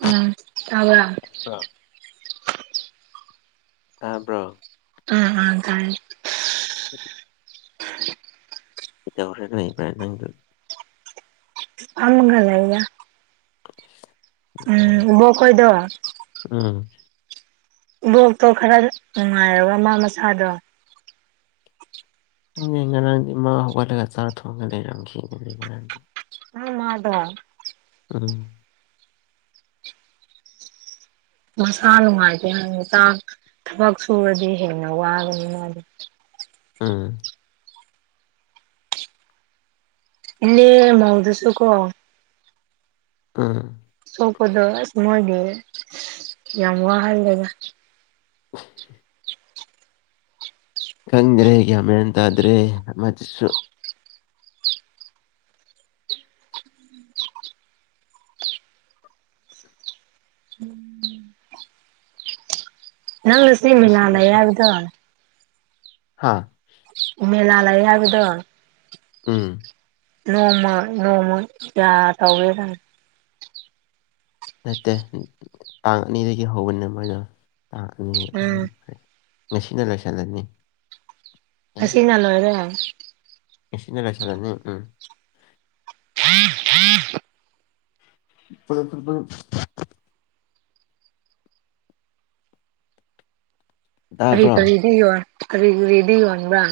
ꯎꯝ ꯑ ꯕ꯭ꯔꯣ ꯑꯕ꯭ꯔꯣ ꯎꯝ ꯑ ꯇꯥꯏ ꯎ [unintelligible] ꯏꯇ ꯍ ꯎꯆꯦꯛ ꯅꯅꯤ ꯄꯥꯏ ꯅꯪꯗ ꯑꯃꯒ ꯂꯩ [unintelligible] ꯅꯨꯡꯉꯥꯏ ꯎꯝꯕꯣ ꯀꯣꯏꯗꯣ ꯎꯝ ꯕꯣꯛꯇꯣ ꯈꯔ ꯅꯨꯡꯉꯥꯏꯔꯒ ꯃꯥ ꯃꯁꯥꯗꯣ ꯉꯔꯥꯡꯗꯤ ꯃꯥ ꯍꯧꯒꯠꯂꯒ ꯆꯥꯛ ꯊꯣꯡꯉ ꯂꯩꯔꯝꯈꯤ ꯉꯔꯥꯡꯗꯤ ꯑ ꯃꯥꯗ ꯑꯥ ꯃꯁꯥ ꯅꯨꯡꯉꯥꯏꯇꯦꯥꯡ ꯊꯕꯛ ꯁꯨꯔꯗꯤ ꯍꯦꯟꯅ ꯋꯥꯕꯅꯤ ꯃꯥꯗꯤ ꯑꯥ ꯏ ꯃꯑꯣꯗꯁꯨꯨ ꯀꯣ ꯎꯝ ꯁꯣꯄ ꯑꯗꯨ ꯁꯃꯒꯤ ꯌꯥꯝ ꯋꯥꯍ ꯍꯥꯏꯗꯒ ꯈꯪꯗ꯭ꯔꯦꯒꯌꯥꯃꯦꯃꯦ ꯇꯗ꯭ꯔꯦ ꯃꯁꯨꯨ ꯅꯪꯁ ꯃꯤꯂꯂꯕꯗ ꯍꯥꯥ ꯃꯦꯂ ꯌꯥꯒꯗꯣ ꯑꯥ ꯅꯣꯡꯃ ꯅꯣꯡꯃ ꯀꯌꯥ ꯇꯧꯋꯦ ꯀ ꯅꯠꯇꯦ ꯇꯥꯡ ꯑꯅꯤꯗꯒꯤ ꯍꯧꯕꯅꯦ ꯃꯣꯏꯗꯣ ꯇꯥꯡ ꯑꯅꯤ ꯑꯍꯨꯝ ꯎꯝ ꯉꯁꯤꯅ ꯂꯣꯏꯁꯤꯜꯂꯅꯤ ꯍꯁꯤꯅꯅ ꯑꯣꯏꯣꯏꯗ ꯑꯦꯁꯤꯅꯦꯂ ꯆꯂꯅꯤ ꯎꯝ ꯍ ꯏꯄ ꯀꯔꯤ ꯇꯥꯕ꯭ꯔꯣ ꯀꯔꯤꯗꯤ ꯌꯣ ꯀꯔꯤꯔꯤꯗꯤ ꯌꯣꯟꯟꯕ꯭ꯔꯥ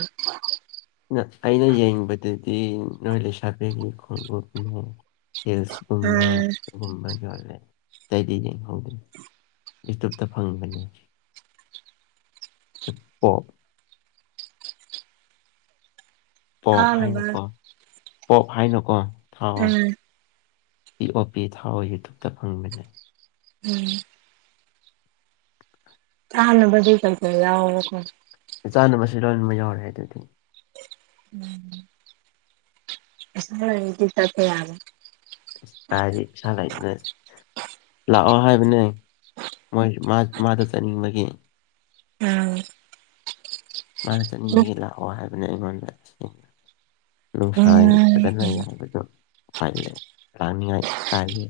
ꯑꯩꯅ ꯌꯦꯡꯕꯗꯗꯤ ꯅꯣꯏ ꯂꯩꯁꯥꯕꯤꯒꯤ ꯈꯣꯡꯎꯞꯅꯦ ꯎꯝ ꯍꯁꯒꯨꯝꯕꯒꯨꯝꯕ ꯌꯥ ꯆꯩꯗꯤ ꯌꯦꯡꯍꯧꯗꯦ ꯌꯨꯇꯨꯞꯇ ꯐꯪꯒꯅꯤ ꯏꯄꯣ ꯄꯞ ꯆꯥꯅꯕ ꯍꯥꯏꯅꯀꯣ ꯄꯞ ꯍꯥꯏꯅꯀꯣ ꯎꯝ ꯏ ꯑꯣ ꯄꯤ ꯊꯥꯎ ꯌꯨꯇꯨꯨꯞꯇ ꯐꯪꯕꯅꯤ ꯎꯝ ꯑꯥ ꯀꯩ ꯀ ꯌꯥ ꯆꯥꯟꯅꯕꯁꯤ ꯂꯣꯏꯃꯛ ꯌꯥꯎꯔꯦ ꯑꯗꯨꯗꯤ ꯎꯝ ꯗꯤ ꯆ ꯌꯥꯔ ꯄꯔꯔꯤꯅ ꯂꯥꯛꯑꯣ ꯍꯥꯏꯕꯅꯦ ꯃꯥꯗ ꯆꯥꯅꯤꯡꯕꯒꯤ ꯎꯝ ꯃꯥꯅ ꯆꯠꯅꯤꯡꯕꯒꯤ ꯂꯥꯛꯑꯣ ꯍꯥꯏꯕꯅ ꯑꯩꯉꯣꯟꯗꯁꯦꯡꯅ ꯅꯨꯡꯁꯥ ꯎꯝ ꯐꯖꯅ ꯌꯥ ꯥꯏꯦ ꯔꯥꯅꯤ ꯍꯥꯏ ꯀꯦ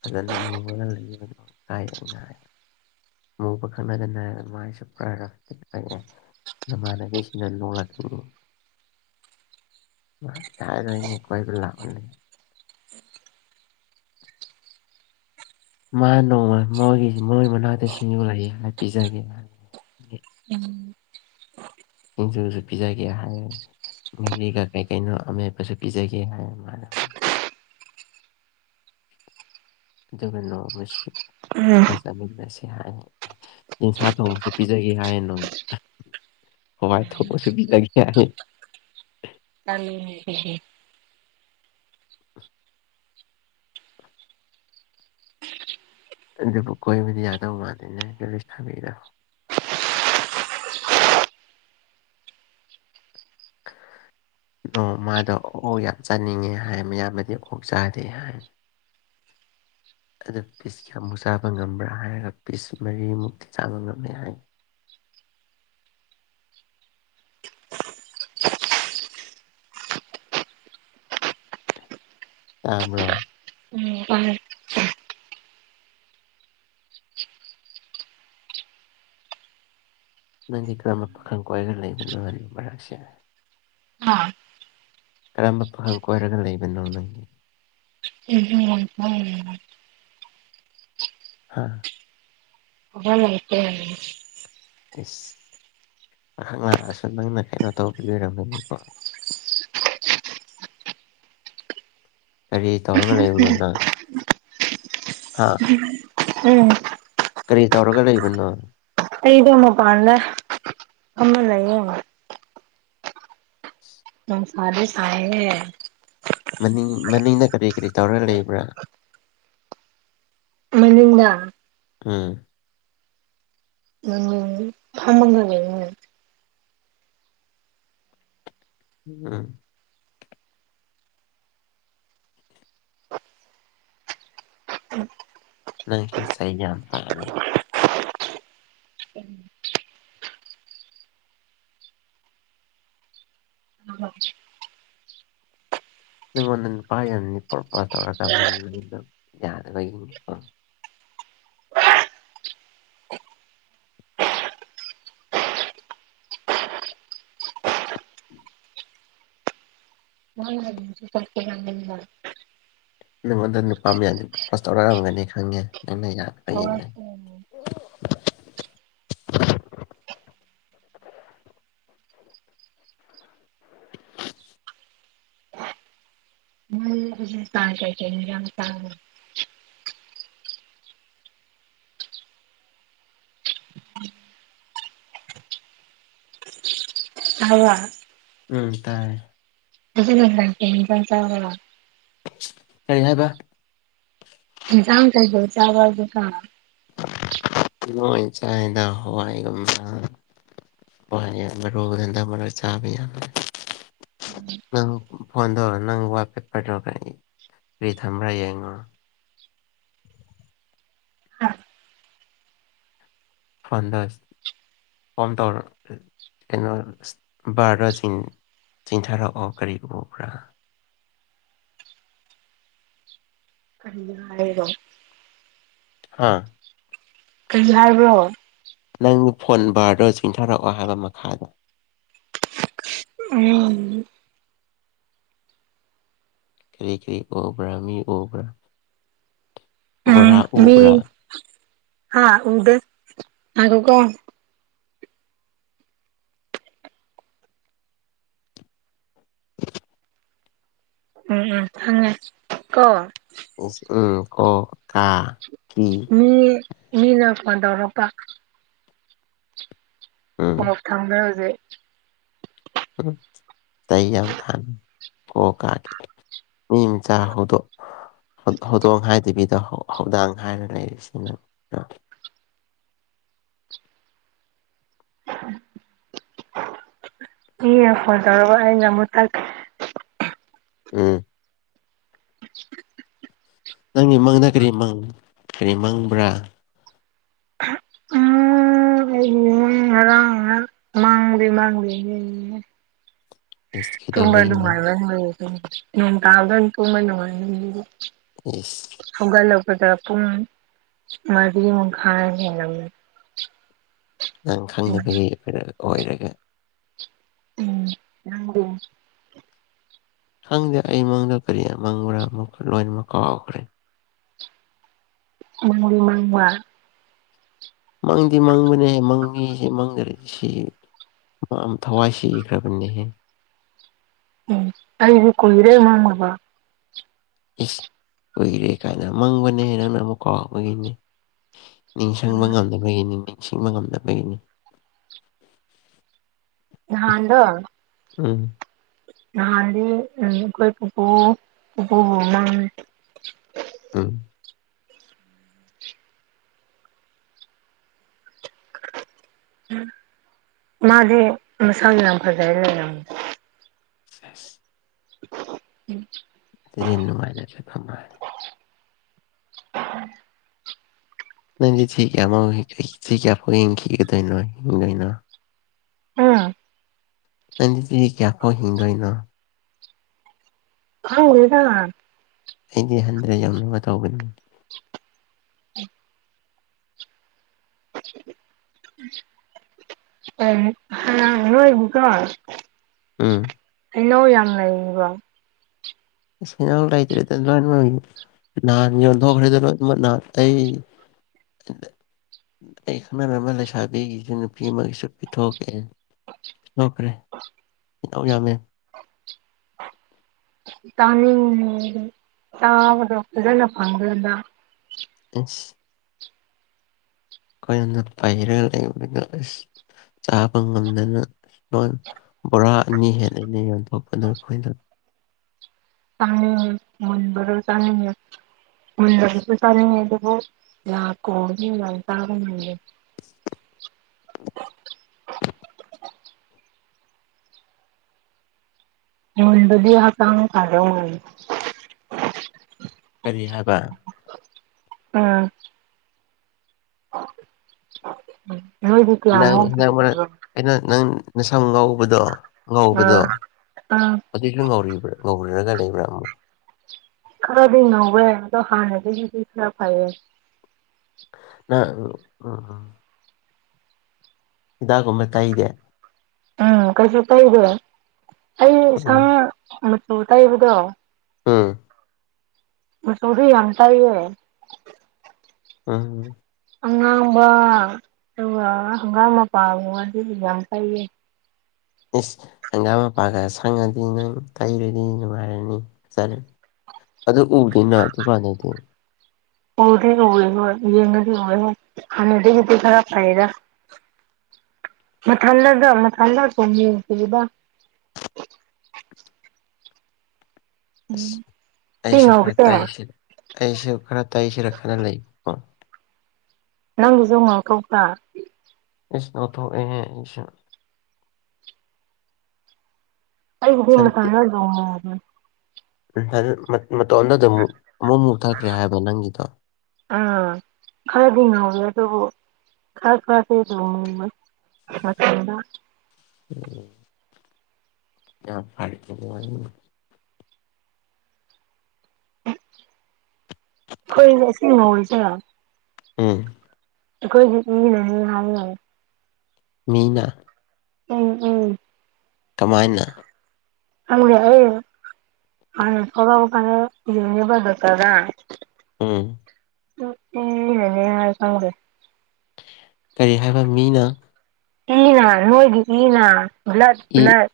ꯐꯖꯅ ꯃꯨꯉꯒ ꯂꯩꯕꯅ ꯀꯥꯏ ꯑ ꯉ ꯃꯨꯕ ꯈꯅꯥꯗꯅ ꯃꯥꯥꯏꯁꯄ꯭ꯔꯥꯏ ꯔ ꯀꯦ ꯑ ꯃꯥꯅꯒꯁꯤꯅ ꯂꯣꯣ ꯃꯥ ꯌꯥꯏꯔꯣꯏꯅꯤ ꯀ ꯄ ꯂ ꯑꯣ ꯃꯥ ꯅꯣꯡꯃꯣꯏꯒꯤ ꯃꯣꯏ ꯃꯅꯥꯛꯇ ꯁꯤꯡ ꯌꯣꯛꯂꯛꯏ ꯍꯥꯏ ꯄꯤꯖꯒꯦ ꯎ ꯄꯨꯁꯨꯁꯨ ꯄꯤꯖꯥ ꯀꯌꯥ ꯍꯥꯏ ꯉꯔꯤꯒ ꯀꯩ ꯀꯩꯅꯣ ꯑꯃꯦꯠꯄꯁꯨ ꯄꯤꯖꯒꯦ ꯍꯥꯏ ꯃꯥ ꯑꯗꯨꯒꯒꯔ ꯅ ꯃꯖꯈꯤ ꯎꯝ ꯆꯥꯛ ꯆꯠꯃꯤꯟꯅꯁꯤ ꯍꯥꯏ ꯌꯦꯟꯁꯥ ꯊꯣꯡꯕꯁꯨ ꯄꯤꯖꯒꯦ ꯍꯥꯏꯌꯦ ꯅꯅꯨꯡ ꯍꯋꯥꯏ ꯊ ꯃꯁꯕꯤ ꯂꯒꯦꯦ ꯀꯅꯤ ꯑꯗꯨ ꯑꯗꯨꯕꯨ ꯀꯣꯏꯕꯨꯗꯤ ꯌꯥꯗ ꯎ ꯃꯥꯗꯅꯦꯁ ꯊꯥꯕꯤꯔꯣ [inaudible] ꯅꯣꯡ ꯃꯥꯗꯣ ꯑꯣꯛ ꯌꯥꯝ ꯆꯥꯅꯤꯡꯉꯦ ꯍꯥꯏꯌꯥꯝꯕꯗꯤ ꯑꯣꯛ ꯆꯥꯗꯦ ꯍꯥꯏ ꯑꯗꯨ ꯄꯤꯁ ꯀꯌꯥꯃꯨꯛ ꯆꯥꯕ ꯉꯝꯕ꯭ꯔꯥ ꯍꯥꯏꯔꯒ ꯄꯤꯁ ꯃꯔꯤꯃꯨꯛꯇꯤ ꯆꯥꯕ ꯉꯝꯂ ꯍꯥꯏ [inaudible] ꯇꯥꯕ꯭ꯔꯣ ꯅꯪꯒꯤ ꯀꯔꯝꯕ ꯄꯥꯈꯪ ꯀꯣꯏꯒ ꯂꯩꯕꯅꯣ ꯍꯥꯏꯅꯤ ꯃꯔꯛꯁꯦ ꯑꯥ ꯀꯔꯝꯕ ꯄꯥꯈꯪ ꯀꯣꯏꯔꯒ ꯂꯩꯕꯅꯣ ꯅꯪꯒꯤ ꯎꯝ ꯎꯝ ꯍꯥ ꯑ ꯃꯅꯤꯄꯔꯅꯤ ꯏꯁꯁ ꯃꯍꯥꯛꯍꯅ ꯑꯁꯨ ꯅꯪꯅ ꯀꯩꯅꯣ ꯇꯧꯕꯤ ꯂꯔꯝꯒꯅꯤꯀꯣ [inaudible] ꯀꯔꯤ ꯇꯧꯔꯒ ꯂꯩꯕꯅꯣ ꯅꯪ ꯍꯥ ꯎꯝ ꯀꯔꯤ ꯇꯧꯔꯒ ꯂꯩꯕꯅꯣ ꯑꯩꯩꯗ ꯃ ꯄꯥꯟꯂ ꯑꯃ ꯂꯩꯌꯦ ꯁꯥꯗꯤ ꯁꯥꯏꯑꯦꯍꯦ ꯃꯅꯤꯡ ꯃꯅꯤꯡꯅ ꯀꯔꯤ ꯀꯔꯤ ꯇꯧꯔꯒ ꯂꯩꯕ꯭ꯔꯥ ꯃꯅꯤꯡꯗ ꯎꯝ ꯃꯅꯤꯡ ꯐꯝꯃꯒ ꯂꯩꯌꯦ ꯎꯝ ꯅ ꯁꯍꯤ ꯀ ꯀ ꯅꯤꯡꯉꯣ ꯄ ꯄꯨ ꯄꯔꯀꯣ ꯌꯥꯗꯩꯣ ꯍ ꯆꯦ ꯅꯪꯉꯣꯟꯗ ꯅꯨꯄꯥ ꯃꯌꯥꯗꯨꯁ ꯇꯧꯔꯛꯑꯝꯒꯅꯤ ꯈꯪꯉꯦ ꯅꯪꯅ ꯌꯥ ꯍꯏꯅꯦ [inaudible] ꯊꯣꯛꯂꯛꯀꯦ [inaudible] ꯇꯥꯡ ꯀꯥꯏ ꯇꯥꯡ ꯇꯥꯕ꯭ꯔ ꯎꯝ ꯇꯥꯏꯌꯦ ꯑꯗꯨꯖ ꯂ ꯂꯦ ꯏꯖ ꯆ ꯀꯔꯤ ꯍꯥꯏꯕ ꯆꯥꯡꯝ ꯀꯥꯏꯗ ꯆꯥꯕꯗ ꯀ ꯂꯣꯏ ꯆꯥꯏꯅ ꯍꯋꯥꯏꯒꯨꯝꯕ ꯋꯥꯅꯤ ꯔꯣꯛꯕꯗ ꯃ ꯆꯥ ꯄꯤ ꯌꯥ ꯅꯪ ꯐꯣꯟ ꯇꯧꯔꯛ ꯅꯪ ꯋꯥꯄꯦꯄꯔ ꯇꯧꯔꯛꯀ ꯔꯤ ꯊꯝꯕ꯭ꯔꯥ ꯌꯦꯡꯉꯣ ꯍꯥ ꯐꯗꯁ ꯐꯝ ꯇꯧꯔꯩꯅ ꯚꯔꯔꯁꯤꯡ ꯆꯤꯡꯊꯔ ꯑꯀꯔꯤ ꯎꯄ꯭ꯔꯥ ꯑꯔꯤꯕ ꯍꯥꯥ ꯀꯔꯤ ꯍꯥꯏꯕ꯭ꯔꯣ ꯅꯪꯒꯤ ꯐꯣꯟ ꯅꯝꯕꯔꯗꯣ ꯆꯤꯡꯊꯔꯛꯑꯣ ꯍꯥꯏꯕ ꯃꯈꯥꯗꯣ ꯑ ꯀꯔꯤ ꯀꯔꯤ ꯑꯣꯕ꯭ꯔꯥ ꯃꯤ ꯑꯣꯕ꯭ꯔꯥ ꯕꯣꯔꯥ ꯎꯕ꯭ꯔꯥ ꯍꯥꯥ ꯎꯗ ꯍꯥꯏꯈ ꯀꯣ ꯎꯝ ꯎꯝ ꯍꯉꯦ ꯀꯣꯣ ꯎꯝ ꯀꯣ ꯀꯥ ꯀꯤ ꯃꯤ ꯃꯤꯅꯄꯥꯟꯗꯧꯔꯛꯄ ꯎꯝ ꯑꯣ ꯐꯪꯗ꯭ꯔ ꯍꯧꯖꯤꯛ ꯇꯩ ꯌꯥꯝ ꯐ ꯀꯣ ꯀꯥꯒꯦ ꯃꯤ ꯆꯥꯍꯗꯣ ꯍꯧꯗꯣꯡ ꯍꯥꯏꯗꯕꯤꯗ ꯍꯧꯗꯥꯡ ꯍꯥꯏꯅ ꯂꯩꯔꯤꯁꯤꯅ [inaudible] ꯏ ꯍꯣꯖꯔꯔꯕ ꯅꯝꯨ ꯇꯥꯛ ꯎꯝ ꯅꯪꯒꯤ ꯃꯪꯅ ꯀꯔꯤ ꯀꯔꯤ ꯃꯪꯕ꯭ꯔꯥ ꯥꯡ ꯃꯥꯥꯡꯂꯤ ꯃꯥꯥꯡꯂꯤ ꯏꯁ ꯇ ꯀꯩꯗꯧꯕꯒꯤ ꯃꯪꯗ ꯅꯨꯡꯃꯥꯏꯕ ꯅ ꯇꯥꯥꯎꯗ ꯇ ꯅꯅꯨꯡꯃꯥꯏꯗꯤ ꯌꯦꯁ ꯑꯗꯄꯨꯝ ꯃꯔꯤ ꯈ ꯂꯝ ꯅꯪ ꯈꯪꯅꯕꯒꯤ ꯑꯣꯏꯔꯒ ꯎꯝ ꯈꯪꯗꯦ ꯑꯩꯃꯪꯗ ꯀꯔꯤ ꯃꯪꯕ꯭ꯔꯥ ꯑꯃꯨꯛ ꯂꯣꯏꯅꯃꯛ ꯀꯥꯎꯥꯎꯈ꯭ꯔꯦ [inaudible] ꯃ ꯃꯃ ꯃꯪꯗꯤ ꯃꯪꯕꯅꯦꯍꯦ ꯃꯪꯉꯁꯦ ꯃꯪꯗꯔ ꯁꯤ ꯊꯋꯥꯏ ꯁꯤ ꯏꯈ꯭ꯔꯕꯅꯤꯍꯦ ꯎꯝ ꯑꯩꯗꯤ ꯀꯣꯏꯔꯦ ꯃꯥꯉꯕ ꯑꯦꯁ ꯀꯨꯏꯔꯦ ꯀꯥꯏꯅ ꯃꯪꯕꯅꯦ ꯅꯪꯅ ꯑꯃꯨꯛ ꯀꯥꯎꯕꯒꯤꯅꯤ ꯅꯤꯡꯁꯤꯡꯕ ꯉꯝꯅꯕꯒꯤꯅꯤ ꯅꯤꯡꯁꯤꯡꯕ ꯉꯝꯅꯕꯒꯤꯅꯤ ꯅꯥꯟꯗꯣ ꯎꯝ ꯅꯍꯥꯟꯗꯤ ꯀꯣꯏ ꯄꯄꯨ ꯄꯄꯨ ꯍꯃꯥꯟ ꯑꯥ ꯎꯝ ꯃꯥꯗꯦ ꯃꯁꯥꯜ ꯂ ꯄꯗ ꯁꯦꯁ ꯎꯝ ꯊꯤ ꯅꯨꯡꯉꯥꯏꯅꯁꯦ ꯐꯝ [unintelligible] [unintelligible] ꯅꯪꯗꯤ ꯊꯤ ꯀꯌꯥ ꯑꯃ ꯁꯤꯒꯌꯥꯐ ꯍꯤꯡꯈꯤꯒꯗꯣꯏꯅꯣ ꯍꯤꯡꯒꯩꯅꯣ ꯍꯥ ꯅꯪꯗꯤ ꯆꯍꯤ ꯀꯌꯥꯐꯧ ꯍꯤꯡꯗꯣꯏꯅꯣ ꯈꯪꯗꯦꯗ ꯑꯩꯗꯤ ꯍꯟꯗ꯭ꯔꯦꯠ ꯌꯧꯅꯕ ꯇꯧꯒꯅꯤ [unintelligible] ꯑꯦ ꯅꯣꯏ [unintelligible] ꯎꯝ ꯍꯩꯅꯧ ꯌꯥꯝ ꯂꯩꯔꯤꯕꯣ ꯑꯁ ꯍꯩꯅꯧ ꯂꯩꯇ꯭ꯔꯦꯗ ꯂꯣꯏ ꯂꯣꯏꯒ꯭ꯔꯦ ꯅꯍꯥꯟ ꯌꯣꯟꯊꯣꯛꯈ꯭ꯔꯦꯗ ꯂꯣꯏ ꯅꯍꯥꯟ ꯑꯩ ꯑꯩ ꯈꯪꯅꯔꯝꯕ ꯂꯩꯁꯥꯕꯤꯒꯤꯁꯨ ꯅꯨꯄꯤ ꯑꯃꯒꯤꯁꯨ ꯄꯤꯊꯣꯛꯀꯦ ꯂꯧꯈ꯭ꯔꯦ ꯌꯥꯝ ꯌꯥꯝꯃꯦ ꯆꯥꯅꯤꯡꯉꯦ ꯆꯥꯕꯗꯣ ꯐꯖꯅ ꯐꯪꯗꯦꯕ ꯏꯁ ꯑꯈꯣꯏꯅ ꯄꯩꯔꯒ ꯂꯩꯕꯅ ꯑꯁ ꯆꯥꯕ ꯉꯝꯗꯅ [unintelligible] ꯕꯣꯔꯥ ꯑꯅꯤ ꯍꯦꯟꯅꯅꯦ ꯌꯣꯟꯊꯣꯛꯄꯗꯣ ꯑꯈꯣꯏꯅ ꯆꯥꯡ ꯃꯨꯟꯕꯔꯣ ꯆꯥꯅꯤꯡꯉꯦ ꯃꯨꯟꯗꯕꯁꯨ ꯆꯥꯅꯤꯡꯉꯦ ꯑꯗꯨꯕꯨ ꯌꯥ ꯀꯨꯝꯕꯒꯤ ꯌꯥꯝ ꯆꯥꯕ ꯉꯝꯗꯦ [unintelligible] ꯀꯔꯤ ꯍꯥꯏꯕ ꯎꯝ ꯅꯪ ꯍꯟꯗꯛ ꯃꯔꯛ ꯑꯩꯅ [unintelligible] ꯅꯪ ꯅꯁꯝ ꯑꯉꯧꯕꯗꯣ ꯉꯧꯕꯗꯣ ꯑꯥ ꯑꯥ ꯑꯗꯨꯏꯁꯨ ꯉꯧꯔꯤꯕ꯭ꯔꯥ ꯉꯧ ꯃꯨꯔꯒ ꯂꯩꯕ꯭ꯔ ꯑꯃꯨꯛ ꯈꯔꯗꯤ ꯉꯧꯋꯦ ꯑꯗꯣ ꯍꯥꯟꯅꯗꯒꯤꯗꯤ ꯈꯔ ꯐꯩꯌꯦ ꯑ ꯎ ꯎꯝ ꯎꯝ ꯍꯤꯗꯥꯛꯀꯨꯝꯕ ꯇꯩꯗꯦ ꯎꯝ ꯀꯩꯁꯨ ꯇꯩꯗꯦ ꯑꯩ ꯎꯝ ꯁꯝ ꯃꯆꯨ ꯇꯩꯕꯗꯣ ꯎꯝ ꯃꯆꯨꯗꯤ ꯌꯥꯝ ꯇꯩꯌꯦ ꯎꯝ ꯑꯉꯥꯡꯕ ꯑꯗꯨꯒ ꯍꯪꯒꯥꯝ ꯃꯄꯥꯟꯒꯨꯝꯕ ꯑꯗꯨꯁꯨ ꯌꯥꯝ ꯇꯩꯌꯦ ꯏꯁ ꯍꯪꯒꯥꯝ ꯃꯄꯥꯟꯒ ꯁꯪꯉꯗꯤ ꯅꯪ ꯇꯩꯔꯗꯤ ꯅꯨꯡꯉꯥꯏꯔꯅꯤ ꯐꯖ ꯑꯗꯨ ꯎꯕꯗꯤ ꯅꯪ ꯑꯗꯨ ꯀꯥꯟꯗꯗꯤ ꯎꯗꯤ ꯎꯔꯦ ꯅꯣꯏ ꯌꯦꯡꯉꯗꯤ ꯍꯧ ꯍꯣꯏ ꯍꯥꯟꯗꯒꯤꯗꯤ ꯈꯔ ꯐꯩꯗ ꯃꯊꯟꯗꯒ ꯃꯊꯟꯗ [unintelligible] ꯁꯤ ꯑꯩꯁꯨ ꯈꯔ ꯉꯧꯁꯦ ꯇꯩꯁꯤ ꯑꯩꯁꯨ ꯈꯔ ꯇꯩꯁꯤꯔ ꯈꯜꯂ ꯂꯩ ꯅꯪꯖꯨ ꯃꯀꯣꯛꯇ ꯏꯁ ꯉꯧꯊꯣꯛ ꯑꯦꯍꯦ ꯑꯩꯁꯨ ꯑꯩꯒꯤꯗꯤ ꯁꯟꯇꯤ ꯃꯊꯟꯗ ꯑꯗꯨꯝ ꯃꯨꯒ꯭ꯔꯦ [unintelligible] ꯃꯇꯣꯝꯗ ꯑꯗꯨꯝ ꯑꯃꯨꯛ ꯃꯨꯊꯈ꯭ꯔꯦ [unintelligible] ꯍꯥꯏꯕ ꯅꯪꯒꯤꯗꯣ ꯑꯥ ꯈꯔꯗꯤ ꯉꯧꯋꯦ ꯑꯗꯨꯕꯨ ꯈꯔ ꯈꯔꯗꯤ ꯑꯗꯨꯝ ꯃꯨꯋꯦ ꯃꯆꯨꯗꯣ ꯎꯝ ꯑ [unintelligible] [unintelligible] [inaudible] ꯏ ꯁꯤ ꯃꯖ ꯎꯝ ꯀꯣꯏ ꯏ ꯅ ꯍꯥꯏ [inaudible] ꯃꯤꯅꯥ ꯎꯝ ꯎꯝ ꯀꯃꯥꯏꯅ ꯊꯕꯠꯇꯗ [unintelligible] [inaudible] ꯑꯝ ꯑꯦꯅꯤ ꯌꯥ ꯆꯔꯦ [inaudible] ꯀꯔꯤ ꯍꯥꯏꯕ ꯃꯤꯅ ꯏꯅꯥ ꯅꯣꯏꯗꯤ ꯏꯅꯥ ꯕ꯭ꯂꯠ ꯏ ꯕ꯭ꯂꯠ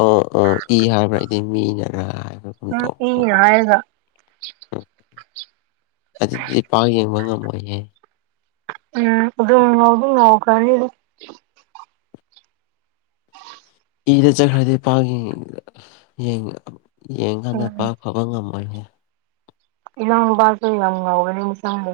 ꯑꯣ ꯑꯣ ꯏ ꯍꯥꯏꯕ꯭ꯔꯥ ꯑꯩꯗꯤ ꯃꯤꯅꯒ ꯍꯥꯏꯕ ꯎꯝ ꯏ ꯍꯥꯏꯒ ꯎꯝ ꯑꯗꯨꯗꯤ ꯄꯥꯛ ꯌꯦꯡꯕ ꯉꯝꯃꯣꯏꯍꯦ ꯎꯝ ꯑꯗꯨ ꯑꯗꯨ ꯅꯣꯀꯅꯤꯔ ꯏꯗ ꯆꯠꯈ꯭ꯔꯗꯤ ꯄꯥꯛ ꯌꯦꯡꯀꯥꯟꯗ ꯄꯥꯛ ꯐꯕ ꯉꯝꯃ ꯑꯩꯏꯅ ꯏꯅꯥꯅꯕꯥꯁꯨ ꯍ ꯌꯥ ꯉꯎꯒꯗꯤ ꯃꯤꯁꯪꯗꯦ